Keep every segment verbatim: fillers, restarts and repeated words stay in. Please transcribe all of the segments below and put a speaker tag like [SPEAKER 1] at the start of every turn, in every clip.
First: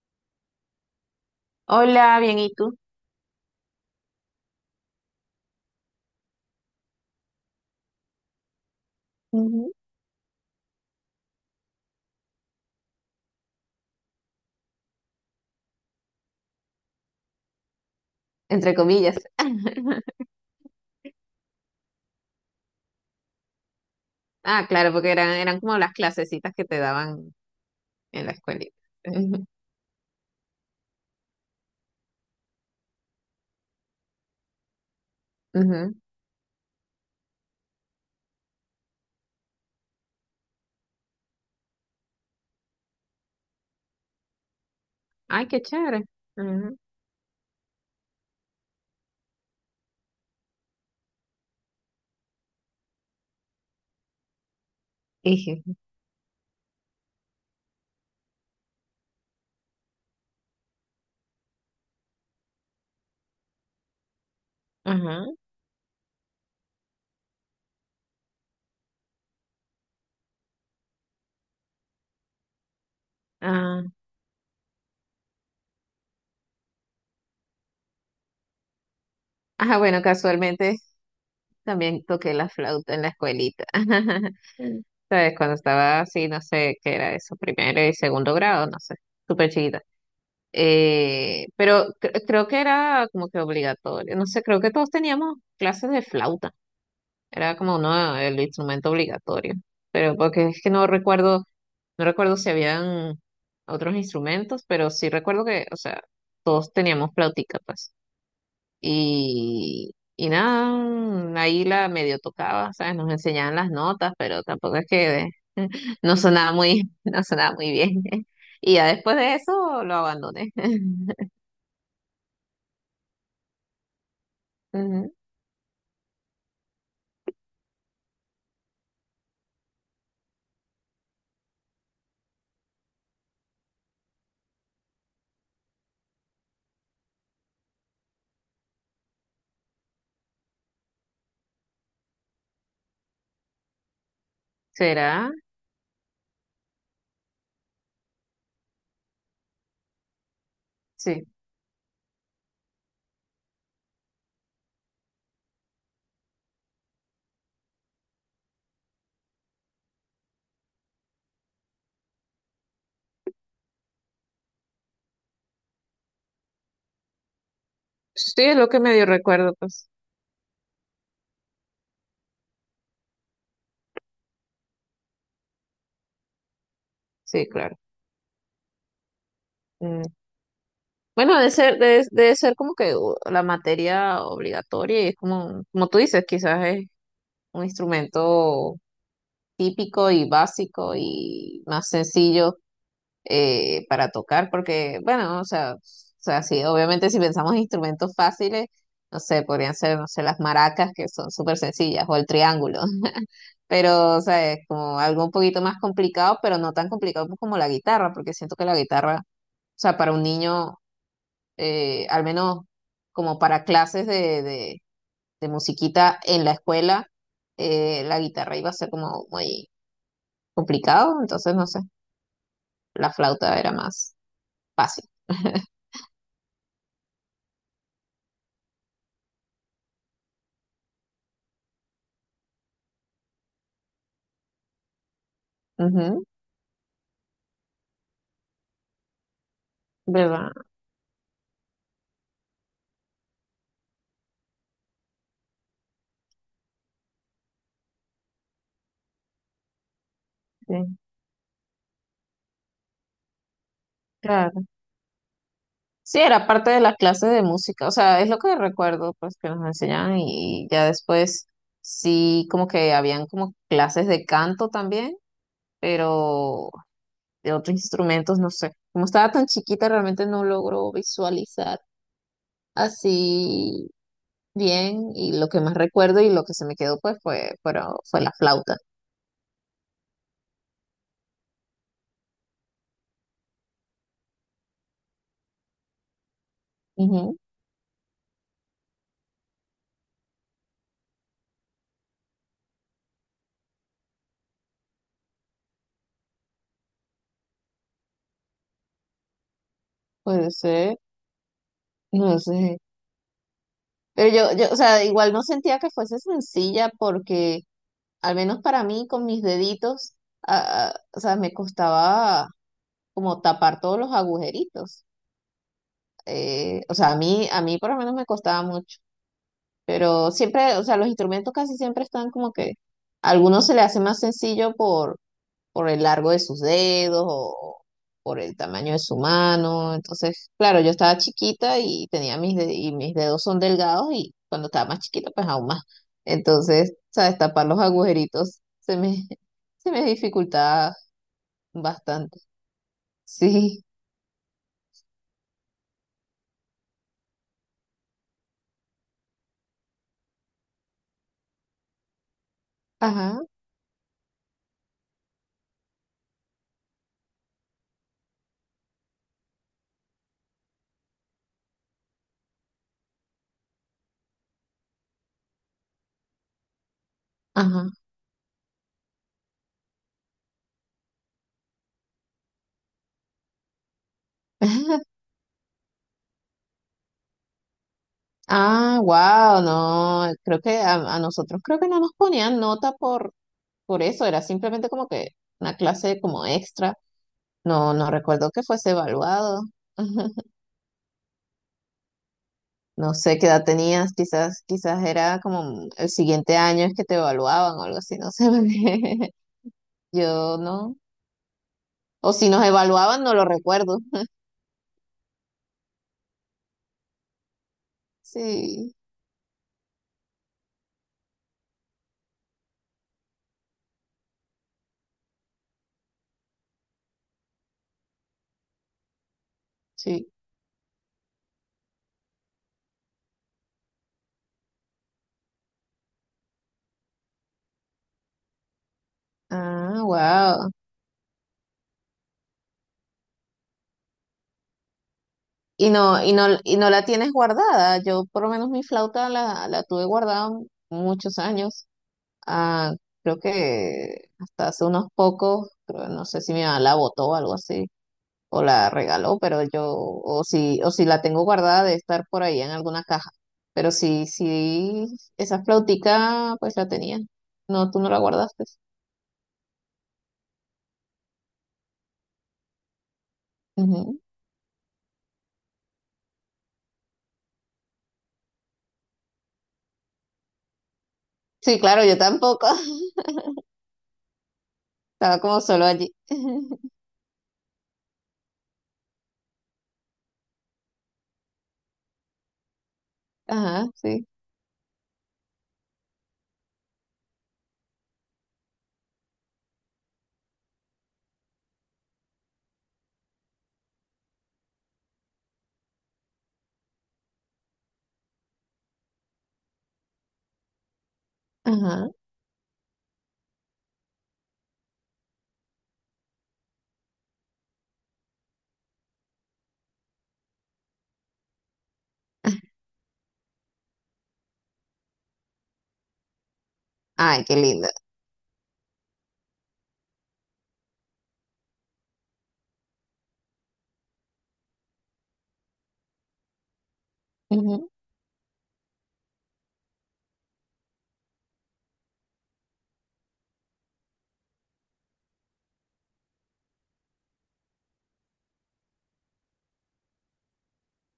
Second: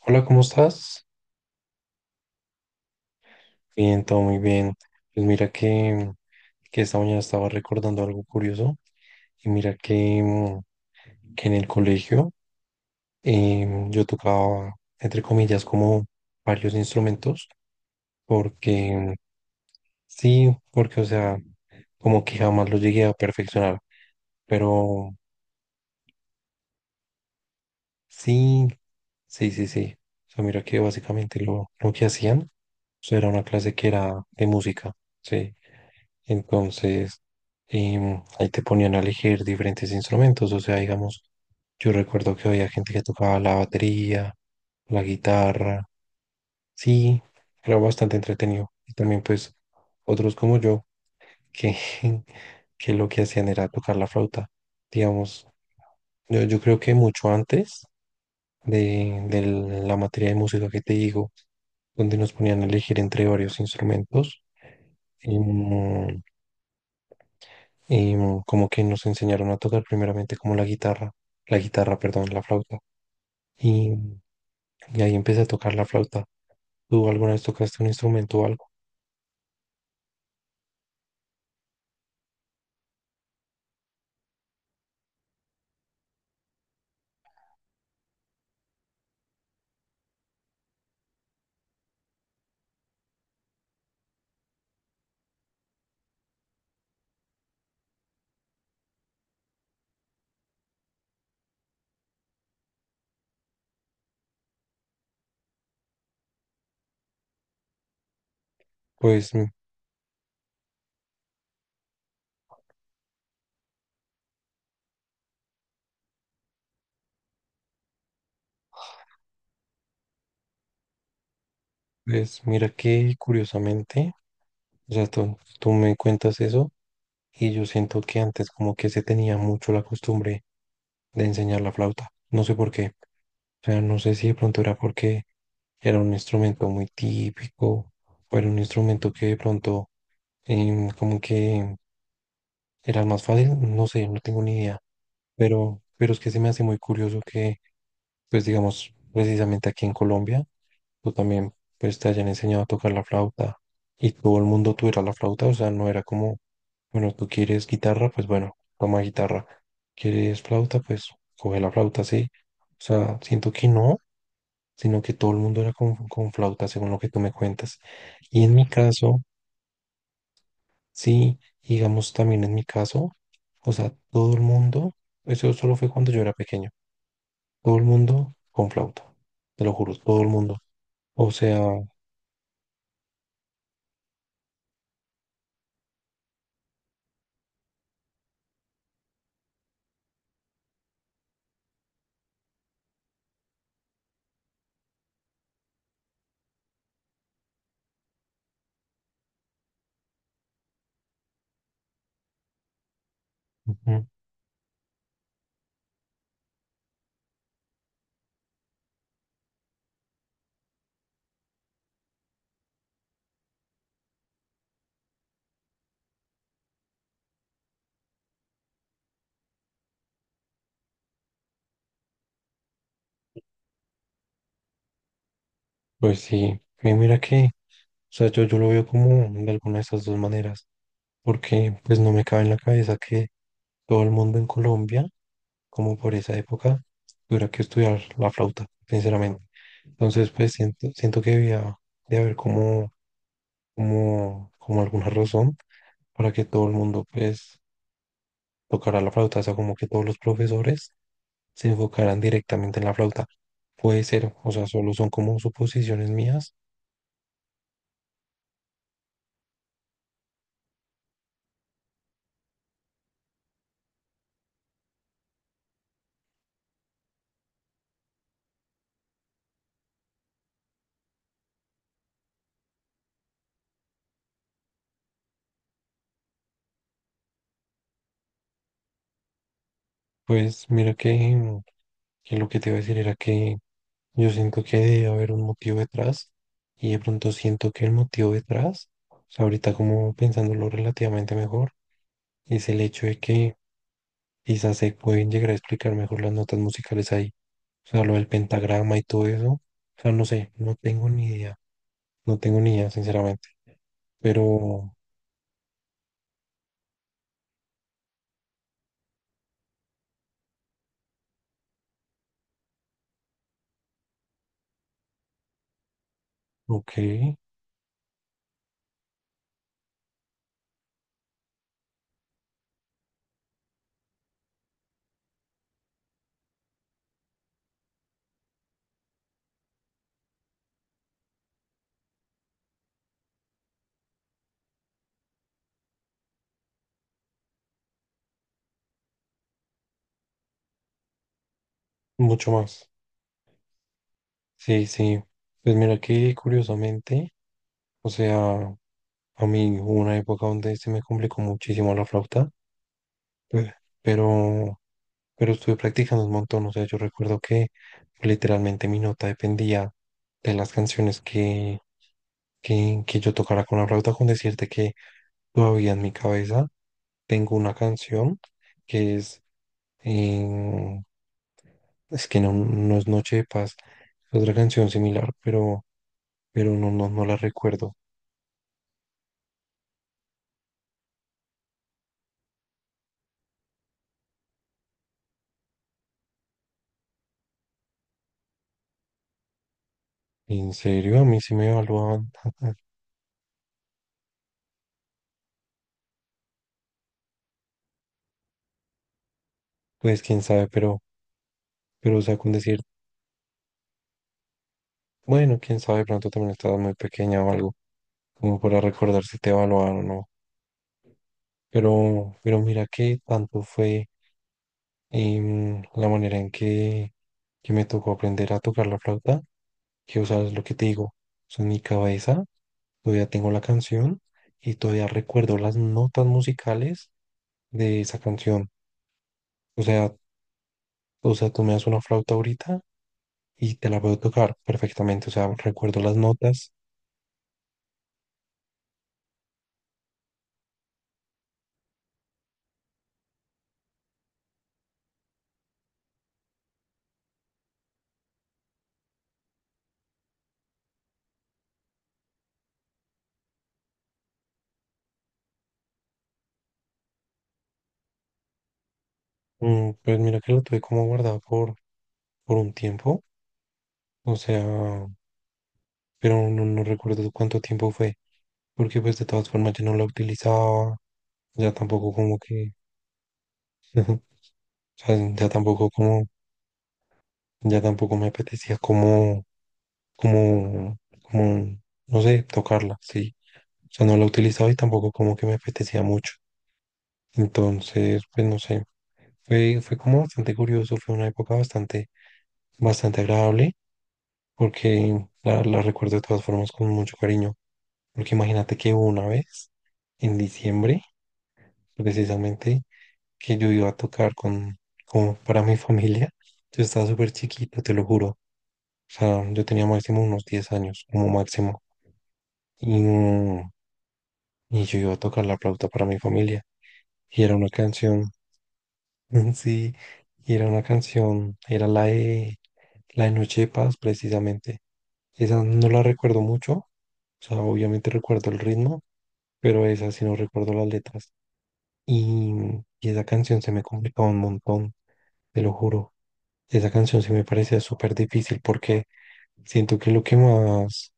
[SPEAKER 1] Hola, ¿cómo estás?
[SPEAKER 2] Hola, bien, ¿y tú?
[SPEAKER 1] Bien, todo muy bien. Pues mira que, que esta mañana estaba recordando algo curioso y
[SPEAKER 2] Ujú.
[SPEAKER 1] mira que, mm, que en el colegio, em, yo tocaba, entre comillas, como varios instrumentos
[SPEAKER 2] Entre
[SPEAKER 1] porque
[SPEAKER 2] comillas.
[SPEAKER 1] sí, porque o sea, como que jamás lo llegué a perfeccionar,
[SPEAKER 2] Ah, claro,
[SPEAKER 1] pero
[SPEAKER 2] porque eran, eran como las clasecitas que te daban en la
[SPEAKER 1] sí,
[SPEAKER 2] escuelita. Ujú,
[SPEAKER 1] sí, sí, sí. O sea, mira que básicamente lo, lo que hacían, o sea, era una clase que era de música, sí.
[SPEAKER 2] ujú.
[SPEAKER 1] Entonces, em, ahí te ponían a elegir diferentes instrumentos. O sea, digamos, yo recuerdo que había gente que tocaba la batería, la
[SPEAKER 2] Ay, qué
[SPEAKER 1] guitarra.
[SPEAKER 2] chévere. Ujú.
[SPEAKER 1] Sí, era bastante entretenido. Y también, pues, otros como yo, que, que lo que hacían era tocar la flauta. Digamos,
[SPEAKER 2] Dije,
[SPEAKER 1] yo, yo creo que mucho antes de, de la materia de música que te digo, donde nos ponían a elegir entre varios instrumentos.
[SPEAKER 2] ajá,
[SPEAKER 1] em, y mm, como que nos enseñaron a tocar primeramente como la guitarra, la guitarra, perdón, la flauta.
[SPEAKER 2] ah.
[SPEAKER 1] Y, y ahí empecé a tocar la flauta. ¿Tú alguna vez tocaste un instrumento o algo?
[SPEAKER 2] Ajá, bueno, casualmente también toqué la flauta en la escuelita. ¿Sabes? Cuando estaba así, no sé qué era eso, primero y segundo grado, no sé, súper chiquita. Eh, pero cre- creo que era como que obligatorio. No sé, creo que todos teníamos clases de flauta. Era como uno, el instrumento obligatorio. Pero porque es que no recuerdo, no recuerdo si habían otros instrumentos, pero sí recuerdo que, o sea, todos teníamos flautica, pues.
[SPEAKER 1] Pues, mm,
[SPEAKER 2] Y, y nada, mm, ahí la medio tocaba, ¿sabes? Nos enseñaban las notas, pero tampoco es que de- no sonaba muy, no sonaba muy bien. Y ya después de eso lo abandoné.
[SPEAKER 1] pues mira que curiosamente, o sea,
[SPEAKER 2] Ujú.
[SPEAKER 1] tú, tú me cuentas eso y yo siento que antes como que se tenía mucho la costumbre de enseñar la flauta. No sé por qué. O sea, no sé si de pronto era porque era un instrumento muy típico o era un instrumento que de pronto, em, como que, ¿era el más fácil? No sé, no tengo ni idea.
[SPEAKER 2] ¿Será?
[SPEAKER 1] Pero, pero es que se me hace muy curioso que, pues digamos, precisamente aquí en Colombia, tú
[SPEAKER 2] Sí.
[SPEAKER 1] también, pues te hayan enseñado a tocar la flauta y todo el mundo tuviera la flauta, o sea, no era como, bueno, tú quieres guitarra, pues bueno, toma guitarra. ¿Quieres flauta? Pues coge la flauta, sí. O sea, siento que no, sino que todo el mundo era con, con flauta, según lo que tú me cuentas.
[SPEAKER 2] Sí,
[SPEAKER 1] Y en
[SPEAKER 2] es
[SPEAKER 1] mi
[SPEAKER 2] lo que medio
[SPEAKER 1] caso...
[SPEAKER 2] recuerdo, pues.
[SPEAKER 1] Sí, y digamos también en mi caso, o sea, todo el mundo, eso solo fue cuando yo era pequeño,
[SPEAKER 2] Sí,
[SPEAKER 1] todo
[SPEAKER 2] claro.
[SPEAKER 1] el mundo con flauta, te lo juro, todo el mundo. O
[SPEAKER 2] Bueno, debe
[SPEAKER 1] sea,
[SPEAKER 2] ser, debe, debe ser como que u- la materia obligatoria y es como, como tú dices, quizás es un instrumento típico y básico y más sencillo, eh, para tocar, porque, bueno, o sea, o sea, sí, obviamente si pensamos en instrumentos fáciles, no sé, podrían ser, no sé, las maracas que son súper sencillas o el triángulo,
[SPEAKER 1] ujú,
[SPEAKER 2] pero, o sea, es como algo un poquito más complicado, pero no tan complicado como la guitarra, porque siento que la guitarra... O sea, para un niño, eh, al menos como para clases de, de- de musiquita en la escuela, eh, la guitarra iba a ser como muy complicado, entonces no sé, la flauta era más fácil.
[SPEAKER 1] pues sí, y mira que, o sea, yo, yo lo veo como de alguna de esas dos maneras, porque pues no me cabe en la cabeza que todo el mundo en Colombia, como por
[SPEAKER 2] Ujú,
[SPEAKER 1] esa época, tuviera que estudiar la flauta, sinceramente. Entonces, pues
[SPEAKER 2] ¿verdad?
[SPEAKER 1] siento, siento que debía de haber como, como, como alguna razón para que todo el mundo pues tocara la flauta, o sea, como que todos los
[SPEAKER 2] Sí,
[SPEAKER 1] profesores se enfocaran directamente en la flauta. Puede ser, o sea,
[SPEAKER 2] claro.
[SPEAKER 1] solo son como suposiciones
[SPEAKER 2] Sí, era
[SPEAKER 1] mías.
[SPEAKER 2] parte de las clases de música, o sea, es lo que recuerdo, pues que nos enseñaban y ya después sí, como que habían como clases de canto también, pero de otros instrumentos, no sé. Como estaba tan chiquita, realmente no logro visualizar así bien, y lo que más recuerdo y lo que se me quedó pues fue, fueron- fue la flauta.
[SPEAKER 1] Pues mira que, mm, que lo que te iba a decir era que yo siento que debe haber un motivo detrás y de pronto
[SPEAKER 2] Ujú,
[SPEAKER 1] siento que el motivo detrás, o sea, ahorita como pensándolo relativamente mejor, es el hecho de que quizás se pueden llegar a explicar mejor las notas musicales ahí, o sea, lo del pentagrama y todo eso. O sea, no
[SPEAKER 2] puede
[SPEAKER 1] sé, no
[SPEAKER 2] ser,
[SPEAKER 1] tengo ni idea No
[SPEAKER 2] no
[SPEAKER 1] tengo ni
[SPEAKER 2] sé.
[SPEAKER 1] idea, sinceramente,
[SPEAKER 2] Pero yo, yo, o
[SPEAKER 1] pero
[SPEAKER 2] sea, igual no sentía que fuese sencilla porque al menos para mí con mis deditos, ah, ah, o sea, me costaba como tapar todos los agujeritos. Eh,
[SPEAKER 1] ok,
[SPEAKER 2] o sea, a mí, a mí por lo menos me costaba mucho. Pero siempre, o sea, los instrumentos casi siempre están como que a algunos se le hace más sencillo por por el largo de sus dedos o por el tamaño de su mano. Entonces, claro, yo estaba chiquita y tenía mis de- y mis dedos son delgados y cuando estaba más chiquita, pues aún más. Entonces, sabes, tapar los agujeritos se me, se me dificultaba bastante.
[SPEAKER 1] mucho más.
[SPEAKER 2] Sí,
[SPEAKER 1] Sí, sí. Pues mira que curiosamente, o sea, a mí hubo una época donde se me complicó muchísimo la flauta,
[SPEAKER 2] ajá,
[SPEAKER 1] pe- pero, pero estuve practicando un montón. O sea, yo recuerdo que literalmente mi nota dependía de las canciones que, que, que yo tocara con la flauta, con decirte que todavía en mi cabeza tengo una
[SPEAKER 2] ajá.
[SPEAKER 1] canción que es... eh, es que no, no es Noche de Paz, es otra canción similar, pero, pero no, no, no la recuerdo.
[SPEAKER 2] Ah, wow, no, creo que a, a nosotros creo que no nos ponían nota por, por eso, era simplemente como que una clase como extra. No, no recuerdo que fuese evaluado.
[SPEAKER 1] En serio, a mí sí me evaluaban.
[SPEAKER 2] No sé qué edad tenías, quizás, quizás era como el siguiente año es que te evaluaban o algo así, no sé. Porque
[SPEAKER 1] Pues quién
[SPEAKER 2] yo
[SPEAKER 1] sabe,
[SPEAKER 2] no.
[SPEAKER 1] pero, pero o
[SPEAKER 2] O
[SPEAKER 1] sea,
[SPEAKER 2] si
[SPEAKER 1] con
[SPEAKER 2] nos
[SPEAKER 1] decir,
[SPEAKER 2] evaluaban, no lo recuerdo.
[SPEAKER 1] bueno, quién sabe, de pronto también estabas muy pequeña o algo, como para
[SPEAKER 2] Sí,
[SPEAKER 1] recordar si te evaluaron o no. Pero, pero mira que tanto fue, em, la manera en que, que me tocó aprender a tocar la flauta, que o
[SPEAKER 2] sí.
[SPEAKER 1] sea, es lo que te digo, o sea, en mi cabeza todavía tengo la canción y todavía recuerdo las notas musicales de esa canción. O
[SPEAKER 2] Ah,
[SPEAKER 1] sea,
[SPEAKER 2] wow.
[SPEAKER 1] o sea, tú me das una flauta ahorita y te la puedo tocar perfectamente. O sea,
[SPEAKER 2] Y
[SPEAKER 1] recuerdo las
[SPEAKER 2] no, y no,
[SPEAKER 1] notas.
[SPEAKER 2] y no la tienes guardada. Yo por lo menos mi flauta la, la tuve guardada muchos años. Ah, creo que hasta hace unos pocos, creo, no sé si mi mamá la botó o algo así, o la regaló, pero yo, o si, o si la tengo guardada de estar por ahí en alguna caja. Pero sí, sí, esa flautica, pues la tenía. No, tú no la guardaste.
[SPEAKER 1] Mm, pues mira que lo tuve como guardado por, por un tiempo.
[SPEAKER 2] Ujú.
[SPEAKER 1] O sea, pero no, no recuerdo cuánto tiempo fue. Porque pues de todas formas yo no la utilizaba. Ya
[SPEAKER 2] Sí, claro,
[SPEAKER 1] tampoco
[SPEAKER 2] yo
[SPEAKER 1] como
[SPEAKER 2] tampoco.
[SPEAKER 1] que, o sea,
[SPEAKER 2] Estaba
[SPEAKER 1] ya
[SPEAKER 2] como solo
[SPEAKER 1] tampoco
[SPEAKER 2] allí.
[SPEAKER 1] como, ya tampoco me apetecía como, como, como, no sé, tocarla, sí. O
[SPEAKER 2] Ajá,
[SPEAKER 1] sea, no
[SPEAKER 2] sí.
[SPEAKER 1] la utilizaba y tampoco como que me apetecía mucho. Entonces, pues no sé, fue, fue como bastante curioso, fue una época bastante, bastante agradable, porque la, la recuerdo de todas formas con mucho cariño, porque imagínate que hubo una vez, en diciembre,
[SPEAKER 2] Ajá.
[SPEAKER 1] precisamente, que yo iba a tocar con, como para mi familia, yo estaba súper chiquito, te lo juro, o sea, yo tenía máximo unos diez años, como máximo, y, mm, y yo iba a tocar la flauta para mi familia, y
[SPEAKER 2] Ay,
[SPEAKER 1] era
[SPEAKER 2] qué
[SPEAKER 1] una
[SPEAKER 2] linda.
[SPEAKER 1] canción Sí, y era una canción, era la de, la de Noche de Paz, precisamente. Esa no la recuerdo mucho, o sea,
[SPEAKER 2] Ujú.
[SPEAKER 1] obviamente recuerdo el ritmo, pero esa sí no recuerdo las letras. Y, y esa canción se me complicaba un montón, te lo juro. Esa canción se me parecía súper difícil porque siento que lo que más,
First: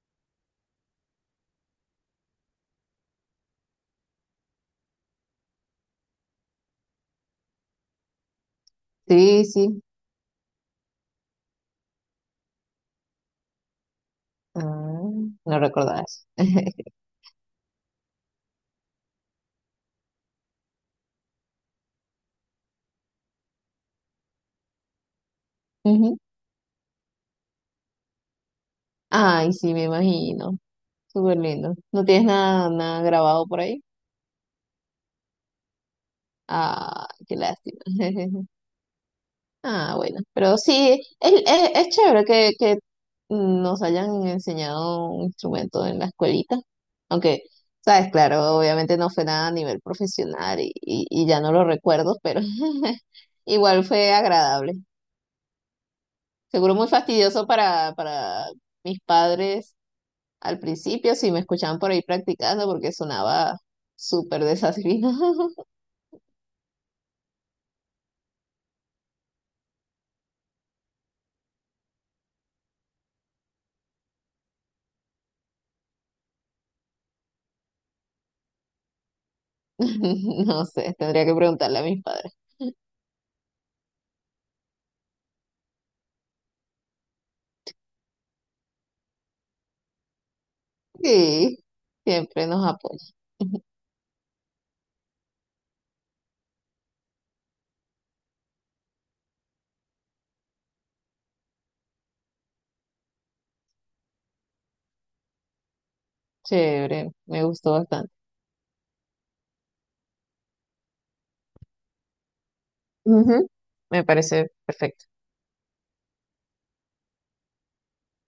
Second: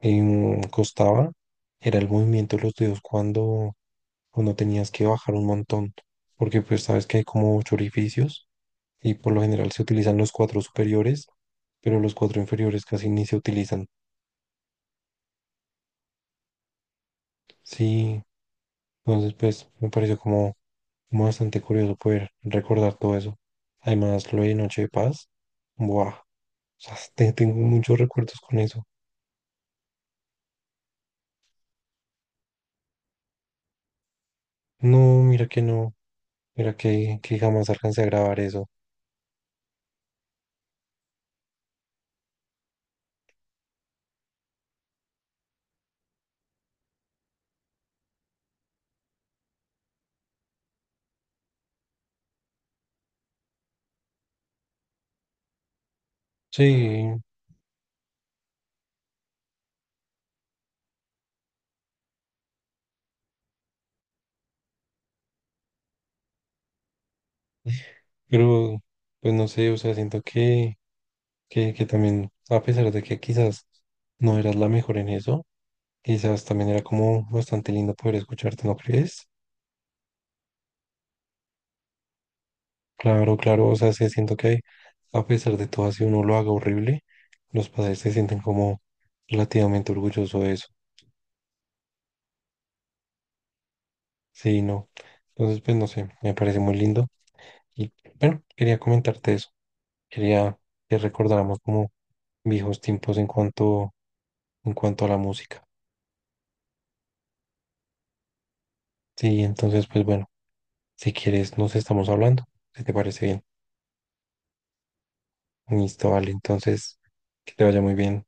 [SPEAKER 1] em, costaba era el movimiento de los dedos cuando, cuando tenías que bajar un montón, porque pues sabes que hay como ocho orificios y por lo
[SPEAKER 2] Sí,
[SPEAKER 1] general se
[SPEAKER 2] sí.
[SPEAKER 1] utilizan los cuatro superiores, pero los cuatro inferiores casi ni se utilizan.
[SPEAKER 2] Ah, no recordaba eso.
[SPEAKER 1] Sí, entonces pues me pareció como, como bastante curioso poder recordar todo eso. Además, lo de Noche de Paz, buah,
[SPEAKER 2] Ujú.
[SPEAKER 1] o sea, te- tengo muchos recuerdos con eso.
[SPEAKER 2] Ay, sí, me imagino. Súper lindo. ¿No tienes nada, nada grabado por ahí?
[SPEAKER 1] No, mira que no, mira
[SPEAKER 2] Ah,
[SPEAKER 1] que,
[SPEAKER 2] qué
[SPEAKER 1] que jamás
[SPEAKER 2] lástima.
[SPEAKER 1] alcancé a grabar eso.
[SPEAKER 2] Ah, bueno, pero sí, es, es, es chévere que, que nos hayan enseñado un instrumento en la escuelita, aunque, sabes, claro, obviamente no fue nada a nivel profesional y, y, y ya no lo recuerdo, pero igual fue agradable.
[SPEAKER 1] Sí,
[SPEAKER 2] Seguro muy fastidioso para, para mis padres al principio, si me escuchaban por ahí practicando, porque sonaba súper desafinado.
[SPEAKER 1] pero pues no sé, o sea, siento que, que, que también, a pesar de que quizás no eras la mejor en eso, quizás también era como bastante lindo poder escucharte, ¿no crees?
[SPEAKER 2] No sé, tendría que preguntarle a mis padres.
[SPEAKER 1] Claro, claro, o sea, sí siento que a pesar de todo, así uno lo haga horrible, los padres se sienten como relativamente orgullosos de eso.
[SPEAKER 2] Sí, siempre nos apoyan.
[SPEAKER 1] Sí, no. Entonces, pues no sé, me parece muy lindo. Y bueno, quería comentarte eso. Quería que recordáramos como viejos tiempos en cuanto, en cuanto a la música.
[SPEAKER 2] Chévere, me gustó bastante.
[SPEAKER 1] Sí, entonces, pues bueno, si quieres, nos estamos hablando, si te parece bien.
[SPEAKER 2] Ujú, me parece perfecto.
[SPEAKER 1] Listo, vale, entonces, que te vaya muy bien.